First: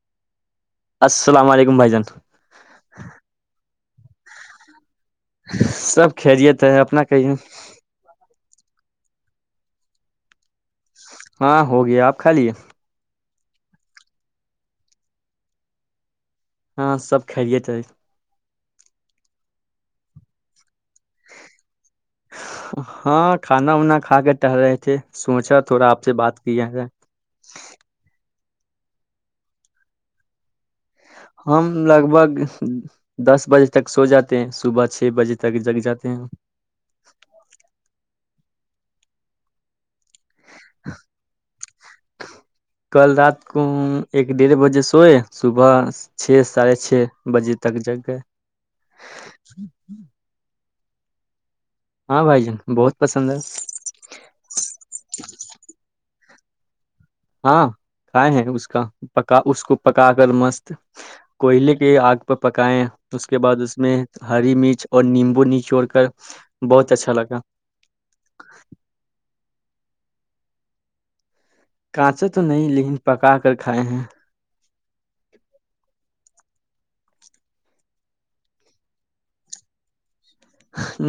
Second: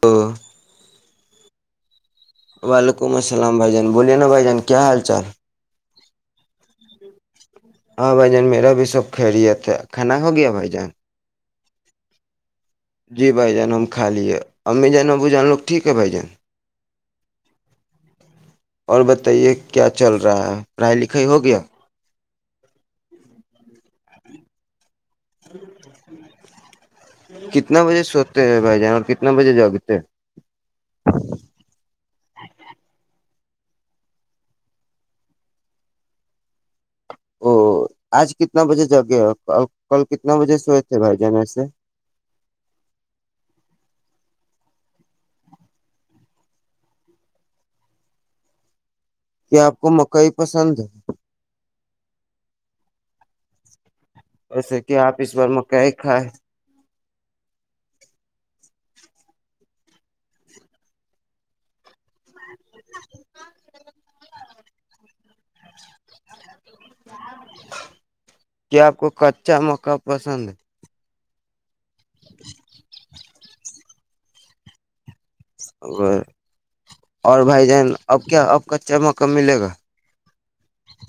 تو [unintelligible] السلام علیکم بھائی جان وعلیکم السلام بھائی جان بوولے نا بھائی جان کیا حال چار کھیلیےت ہے اپنا کہیں ہاں بھائی جان میرا بھی سب خیریت ہے کھانا ہو گیا بھائی جان ہاں ہو گیا آپ کھا لیے جی بھائی جان ہم خا لیے امی جانا بھان لوگٹھیک ہے بھائی جان ہاں سب کائیے تھے اور بتائیے کیا چل رہا ہے پڑھائی لکھائی ہو گیا ہاں کھانا وناا کھا کے ٹہر رہے تھے سوچا تھوڑا آپ سے بات کی ہے کتنا بجے سوتے بھائی جان کتنا بجے جاؤگتے ہم لگ بھگ دس بجے تک سو جاتے ہیں صبح چھ بجے تک جگ جاتے ہیں او آج کتنا بجے جا گے کل کتنا بجے سوئے تھے بھائی جان سے کل رات کو ہم ایک ڈیڑھ بجے سوئے صبح چھ ساڑھے چھ بجے تک جگ گئے کیا آپ کو مکئی پسند ہے ہاں بھائی جن بہت پسند ہے پسے کیا آپیس بار میں کئی کائے ہاں کھائے ہیں اس کا پکا اس کو پکا کر مست کوئلے کے آ پہ پکائیں اس کے بعد اس میں ہری مرچ اور نیمبو نچوڑ کر بہت اچھا لگا چ مق پسند کانچا تو نہیں لیکن پکا کر کھائے ہیں ا اور بھائی جان اب کیا آپ کا چمکہ ملے گا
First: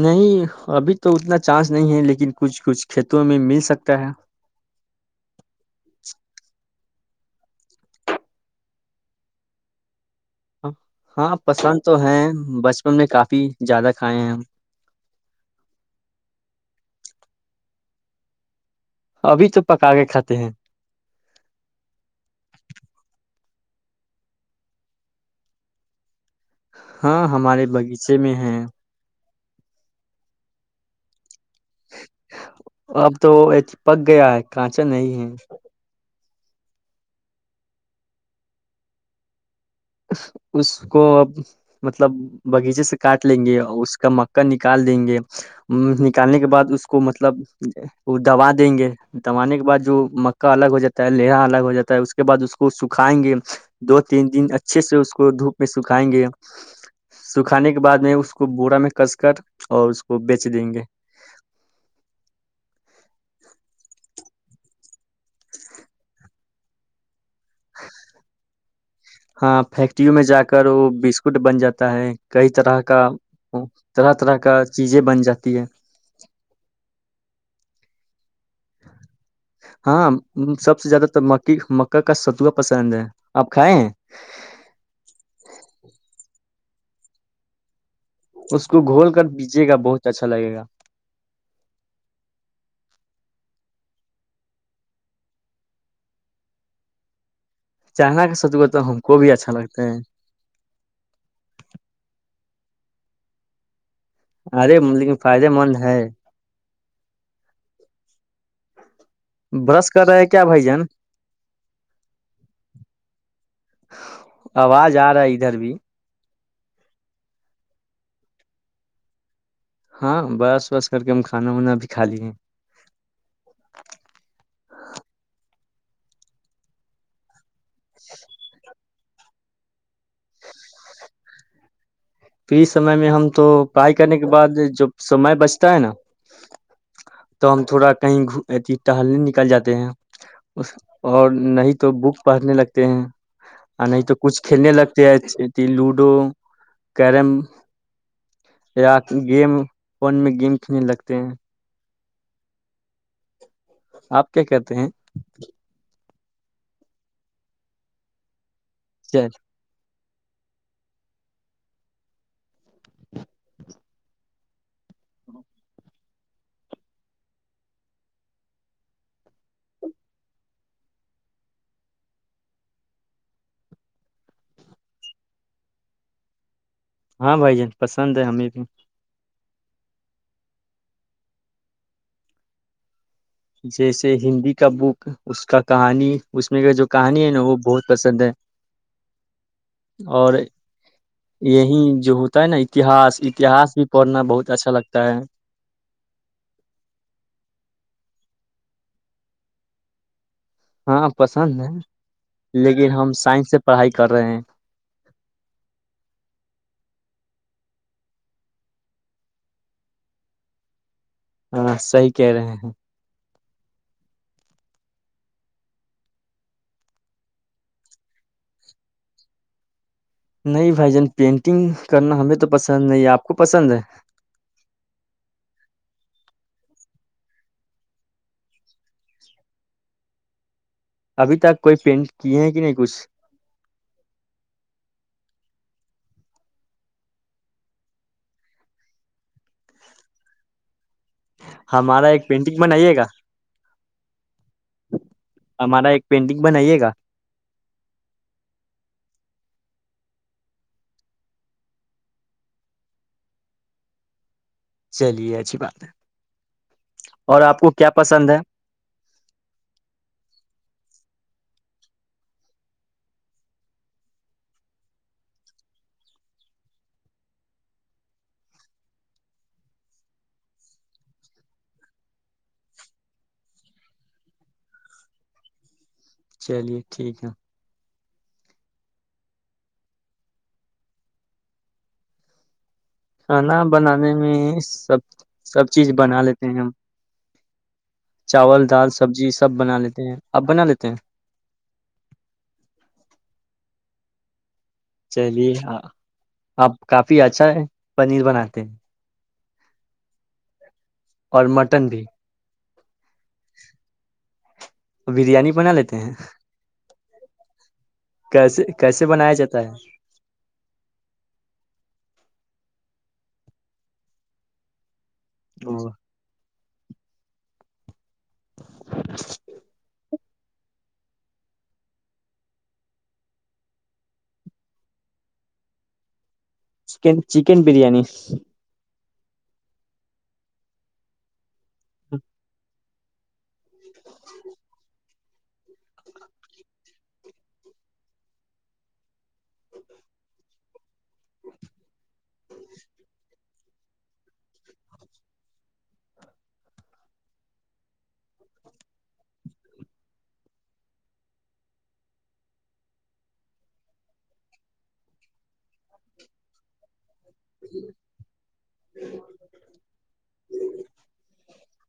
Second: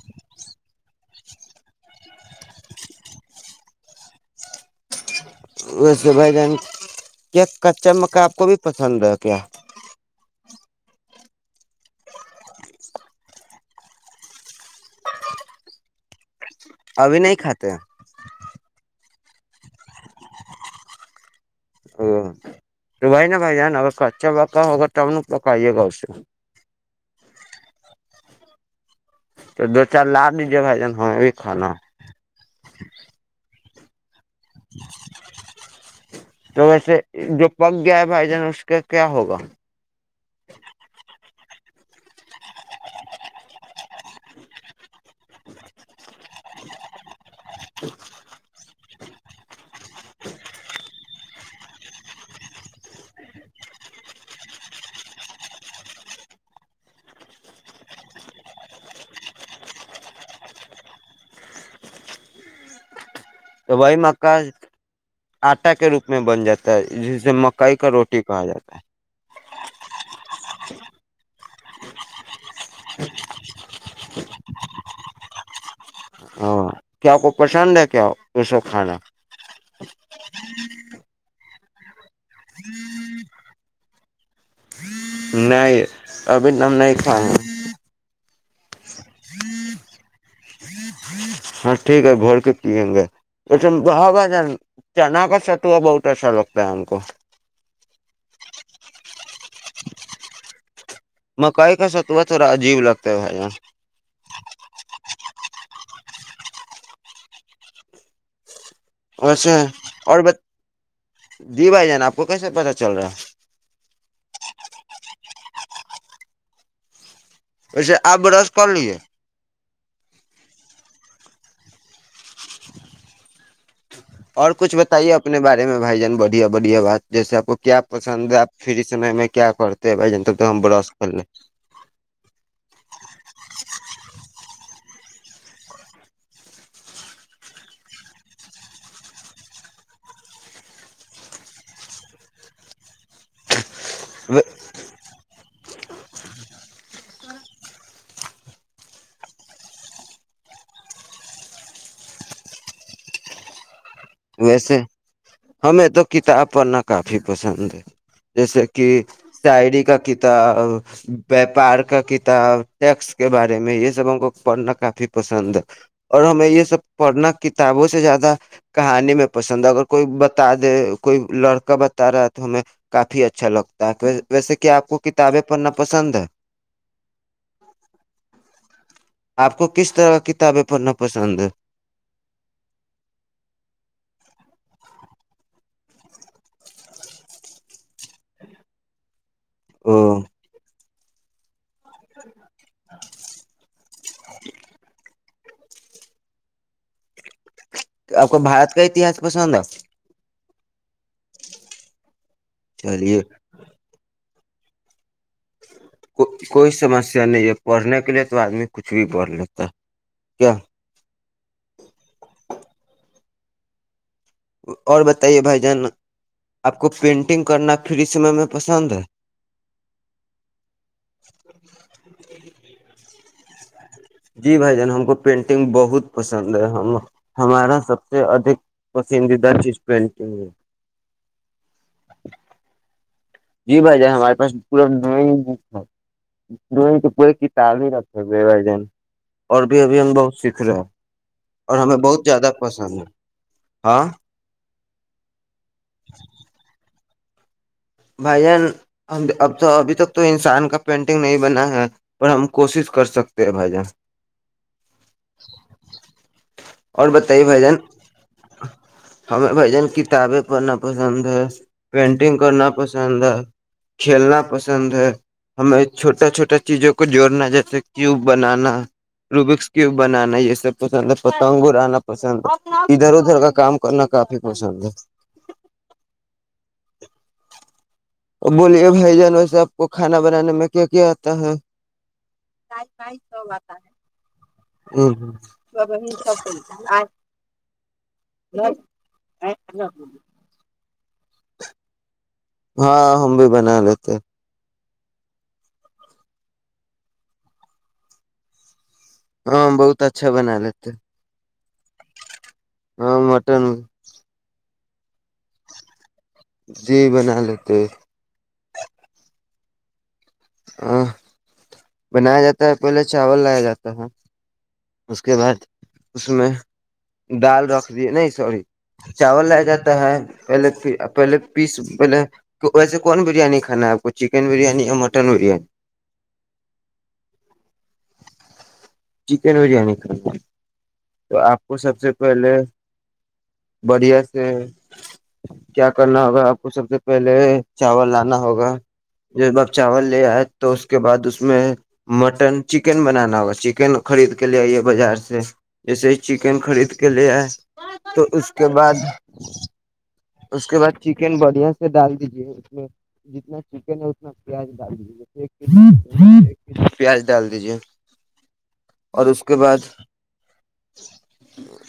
نہیں ابھی تو اتنا چانس نہیں ہے لیکن کچھ کچھ کھیتوں میں مل سکتا ہے ویسے بھائی جن کیا کچا مکا آپ کو بھی پسند ہے کیا ہاں پسند تو ہے بچپن میں کافی زیادہ کھائے ہیں ہم ابھی نہیں کھاتاتے ابھی چ پکا کے کھاتے ہیں او تو بھائی نا بھ جان اگر کچا پکا ہو اگر تو ت ہم پکائیے گؤ ہاں ہمارے باغیچے میں ہیں تو دو چار لار لیجے بائی جان ہاں اب تو پک گیا ہے کانچا نہیں ہے تو ویسے جو پگ گیا ہے بھائی جان اس کا کیا ہوگا اس کو اب مطلب باغیچے سے کاٹ لیں گے اس کا مکا نکال دیں گے نکالنے کے بعد اس کو مطلب وہ دوبا دیں گے دانے کے بعد جو مکا الگ ہو جاتا ہے لرا الگ ہو جاتا ہے اس کے بعد اس کو سکھائیں گے دو تین دن اچھا اچھے سے اس کو دھوپ میں سکھائیں گے سکھانے کے بعد میں اس کو بورا میں کس کر اور اس کو بیچ دیں گے تو بھائی مکا آٹا کے روپ میں بن جاتا [inaudible] جسے مکئی کا روٹی کہا جاتا ہے ہاں فیکٹریوں میں جا کر وہ بسکٹ بن جاتا ہے کئی طرح کا طرح طرح کا چیزیں بن جات تی ہے ہاں کیا کو پچان ہے کیا یہ سب کھانا ہاں سب سے زیادہ تو م [inaudible] کا کا ستوا پسند ہے آپ کھائےیں ہیں اب نام نہیں کھا ہے اس کو گھول کر پجیے گا بہت اچھا لگے گا ہاں ٹھیک ہے بول کے پیئیں گےگا چنا کا ستوا بہت اچھا لگتا ہے ہم کو چاہنا کا سچوا تو ہم کو بھی اچھا لگتا ہے مکائی کا ستوا تھوڑا عجیب لگتا ہے ہے ارے لیکن فائدے مند ہے اھا برش کر اور رہے ہیں کیا بھائی جان دی بھائی جان آپ کو کیسے پتا چل رہا ہے آواز آ رہا ہے ادھر بھی پچھے آ برس کر لیے ہاں بس وس کر کے ہم کھانا وانا بھی کھا لیے اور کچھ بتائیے اپنے بارے میں بھائی جان بڑھیا بڑھیا بات جیسے آپ کو کیا پسند ہے آپ پھر اس سے میں کیا کرتے ہیں بھائی جن تب تو ہم برش کر لیں پری سمے میں ہم تو پڑھائی کرنے کے بعد جب سمے بچتا ہے نا تو ہم تھوڑا کہیں اتی ٹہلنے نکل جاتے ہیں اور نہیں تو بک پڑھنے لگتے ہیں نہیں تو لیں کچھ کلنے لگتے ہیں ت لوڈو کیرم یا گیم فون میں گیم کھیلنے لگتے ہیں آپ کیا کہتے ویسے ہیں ہم میں تو کتاب پڑھنا کافی پسند ہے جیسے کہ سعریی کا ک وپار کا کتاب ٹیکس کے بارے میں یہ سب ا کو پڑھنا کا بھی پسند اور ہمیں یہ سب پڑھنا کتابوں سے زیادہ کہانی میں پسند ہے اگر کوئی بتا دے کوئی لڑکا بتا رہا ہے تو ہمیں کافی اچھا لگتا ہے ویسے کہ آپ کو کتابیں پڑھنا پسند ہے ہاں بھائی جان پسند ہے ہمیں بھی آپ کو کس طرح کا کتابیں پڑھنا پسند جیسے ہندی کا بک اس کا کہانی اس میں کا جو کہانی ہے نا وہ بہت پسند ہے او اور یہی جو ہوتا ہے نا اتہس اتہس بھی پڑھنا بہت اچھا لگتا ہے آپ کو بارت کا اتہاس پسند ہے ہاں پسند ہیں لیکن ہم چلیے سائنس سے پڑھائی کر رہے ہیں خالی اوج عا رہی ہے کوئی سمسیا نہیں ہے پڑھنے کے لیے تو آدمی کچھ بھی پڑھ لیتا ہے کیا ہاں صحی کہہ رہے ہیں اور بتائیے بھائی جان آپ کو پینٹنگ کرنا پری اس سمے میں پسند ہے نہیں بھائی جان پینٹنگ کرنا ہمیں تو پسند نہیں آپ خو پسند ہے جی بھائی جان ہم کو پینٹنگ بہت پسند ہے ہم ہمارا سب سے ادھک پسندیدہ چیز پینٹنگ ہے ابھی تک کوئی پینٹ کیے ہیں کہ نہیں کچھ جی بھائی جان ہمارے پاس پورا ڈرائگ ڈرائنگ تو کوئی کتاب ہی رکھے ہو بھائی جان اور بھی ابھی ہم بہت سیکھ رہے اور ہمیں ہمارا بہت ایک زیادہ پینٹنگ بنائیے پسند گا ہے ہاں ہمارا ایک پینٹنگ بنائیے گا بھائی جان اب تو ابھی تک تو انسان کا پینٹنگ نہیں بنا ہے پر ہم کوشش کر سکتے ہیں بھائی جان چلیے اچھی بات ہے اور بتائیے آپ کو بھن کیا پسند ہے ہمیں بھجن کتابیں پڑھنا پسند پینٹنگ کرنا پسند ہے کھیلنا پسند ہے ہمیں چھوٹا چھوٹا چیزوں کو جوڑنا جیسے کیوب بنانا روبکس کیوب بنانا یہ سب پسند ہے پتنگ ارانا پسند ادھر ادھر کا کام کرنا کافی پسند ہے چلیے ٹھیک ہے اور بولیے بھائی جان و سے آب کو کھانا بنانے میں کیا کیا آتا ہے کھانا بنانے میں سب سب چیز بنا لیتے ہیں ہم چاول دال سبزی سب بنا لیتے ہیں آپ بنا لیتے ہیں ہاں ہم بھی بنا لیتے چلیے آپ کافی اچھا پنیر بناتے ہیں ہاں بہت اچھا بنا لیتے اور مٹن بھی ہاں مٹن بریانی بنا لیتے ہیں جی بنا لیتے کیسے کیسے [inaudible] آ [inaudible] بنایا جاتا ہے پہلے چاول لایا جاتا ہے اس کے بعد وہ اس میں دال رکھ نہیں سوری چاول لایا جاتا ہے پہلے پہلے پیس پہلے ویسے کون بریانی کھانا ہے آپ کو چکن بریانی یا mutton biryani chicken chicken biryani chicken biryani کھ تو آپ کو سب سے پہلے بڑھیا سے کیا کرنا ہوگا آپ کو سب سے پہلے چاول لانا ہوگا جب آپ چاول لے آئے تو اس کے بعد اس میں مٹن چکن بنانا ہو چکن خرید کے لے آئی ہے بازار سے جیسے چکن خرید کے لے آئے تو اس کے بعد اس کے بعد چکن بڑھیا سے ڈال دیجیے اس میں جتنا چکن ہے اتنا پیاز ڈال دیجیے پیاز ڈال دیجے اور اس کے بعد ہ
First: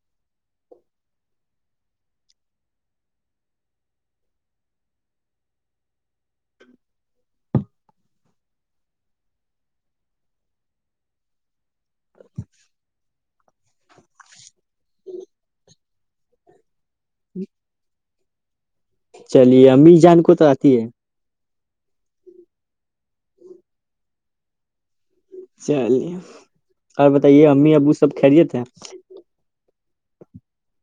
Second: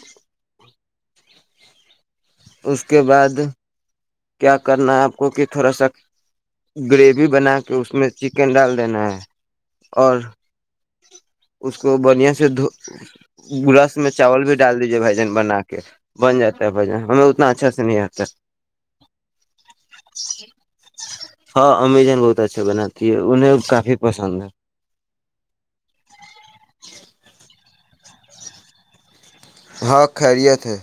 اس کے بعد کیا کرنا ہے آپ کو کہ تھوڑا سا گریوی بنا کے اس میں چکن ڈال دینا ہے اور اس کو بڑیا سے گ رس میں چاول بھی ڈال دیجیے بھجن بنا کے بن جاتا ہے ہم اتنا اچھا سے نہیںیا سس چلیے امییر جان کو تو آتی ہے ہاں امیزن بہت اچھا بناتی ہے انہیں کافی پسند ہے چلیے اور بتائیے امی ابو سب خریے تھے ہاں خیریت ہے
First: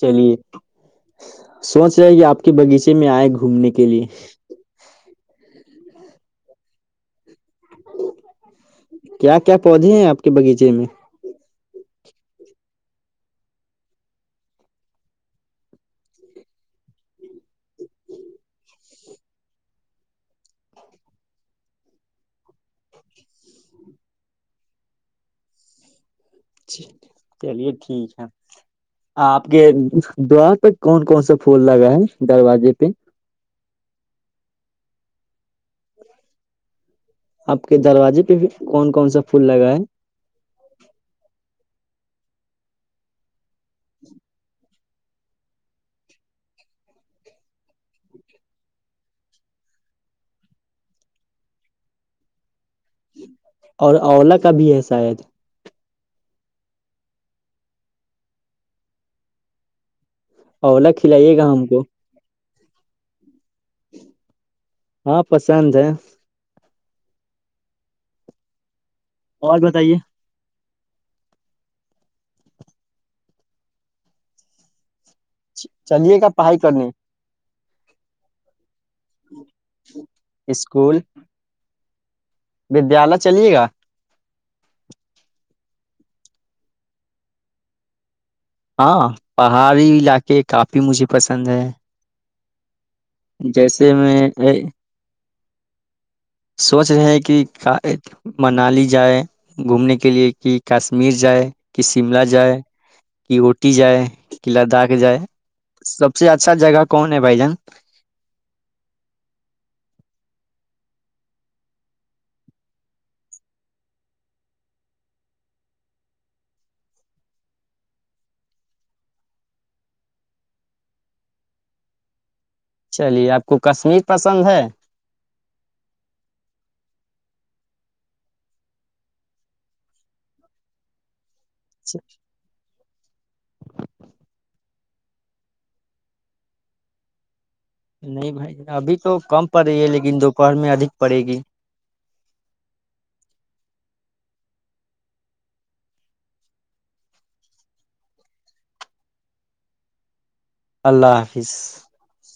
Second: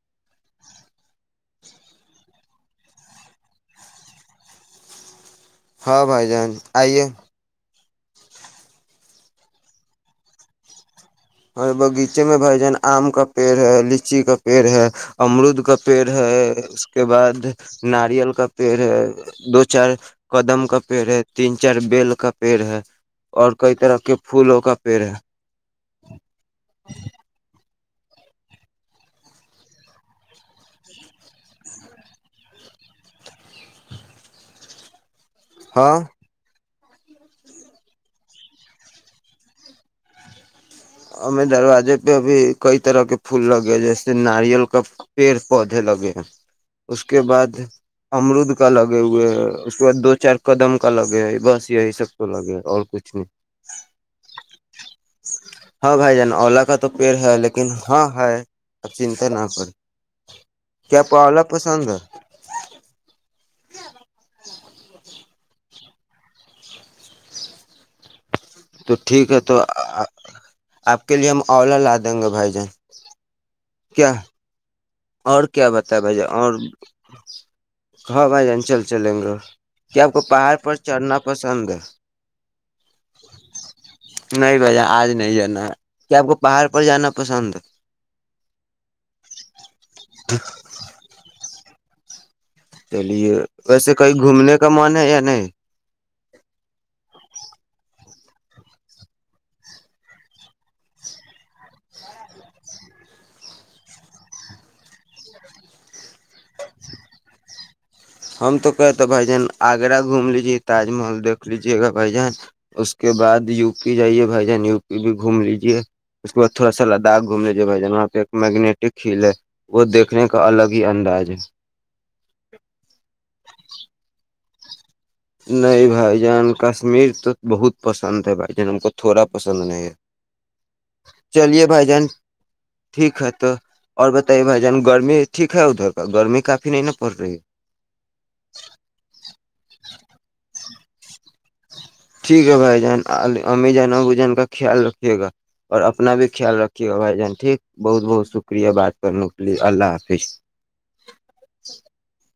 چلیے سوچ رہے کہ آپ کے باغیچے میں آئے گھومنے کے لیے ہاں بھائی جان آئیے کیا کیا پودے ہیں آپ کے باغیچے میں [unintelligible] اور بغیچے میں بھائی جان آم کا پیڑ ہے ل لیچی کا پیڑ ہے امرود کا پیڑ ہے اس کے بعد ناریل کا پیڑ ہے دو چار کدم کا پیڑ ہے تین چار بیل کا پیڑ ہے اور کئی طرح کے پھولوں کا پیڑ ہے [unintelligible] چ چلیے [unintelligible] ٹھیک ہے آپ کے دوار تک کون کون سا پھول لگا ہے دروازے پہ [unintelligible] ہاں [unintelligible] آپ کے دروازے پہ بھی کون کون سا پھول لگا ہے ہمیں دروازے پہ ا بھی کئی طرح کے پھول لگے جیس ناریل کا پیڑ پودے لگے اس کے بعد امرود کا لگے ہوئے ہے اس کے بعد دو چار کدم کا لگے ہو بس یہی سب تو لگے اور کچھ نہیں اور اولا کا بھی ہے شاید [unintelligible] ہاں بھائی جان اولا کا تو پیڑ ہے لیکن ہاں ہے اب چنتا نہ کریں [unintelligible] اولا کیا آپ کو کھلائیے اولا گا ہم کو پسند ہے ہاں پسند ہے [unintelligible] تو ٹھیک ہے تو اور بتائیے [unintelligible] آپ کے لیے ہم اولا لا دیں گے بھائی جان کیا [unintelligible] اور کیا بتا چلیے بھجا گا اور پڑھائی کرنے [unintelligible] ہاں بھائی جان چلتے [unintelligible] چلیں گے کیا آپ کو پہاڑ پر اسکول چڑھنا پسند ہے [unintelligible] ودیالیہ چلیے گا نہیں بائیا آج نہیں جانا کیا آپ کو پہاڑ پر جانا پسند ہاں پہاڑی علاقے کافی مجھے پسند ہے چلیے ویسے جیسے کہیں میں اے، گھومنے کا من ہے یا نہیں سوچ رہے ہیں کہ منالی جائے گھومنے کے لیے کہ کاشمیر جائے کہ شملہ جائے کہ اٹی جائے کہ لداخ جائے سب سے اچھا جگہ کون ہے بھائی جان [unintelligible] ہ [inaudible] ہم تو کہتے بھائی جان آگرہ گھوم لیجے تاج محل دیکھ لیجیے گا بھائی جان اس کے بعد یو پی جائیے بھائی جان یو پی بھی گھوم لیجے اس کے بعد تھوڑا سا لداخ گھوم لیجیے بھائی جان وہاں پہ ایک میگنیٹک ہل ہے وہ دیکھنے کا الگ ہی انداز ہے چلیے آپ کو کشمیر پسند ہے [inaudible] نہیں بھائی جان کشمیر تو بہت پسند ہے بھائی جان ہم کو تھوڑا پسند نہیں ہے چلیے بھائی جان [unintelligible] ٹھیک ہے تو اور بتائیے بھائی جان گرمی ٹھیک ہے ادھر کا گرمی کافی نہیں ن پڑ رہی ہے نہیں بھائی ابھی تو کم پڑ رہی ہے لیکن دوپہر میں ادھک پڑے گی [unintelligible] ٹھیک ہے بھائی جان امی جان ابو جان کا خیال رکھیے گا اور اپنا بھی خیال رکھیے گا بھائی جان ٹھیک بہت بہت شکریہ بات کرنے کے لیے اللہ حافظ اللہ حافظ [unintelligible]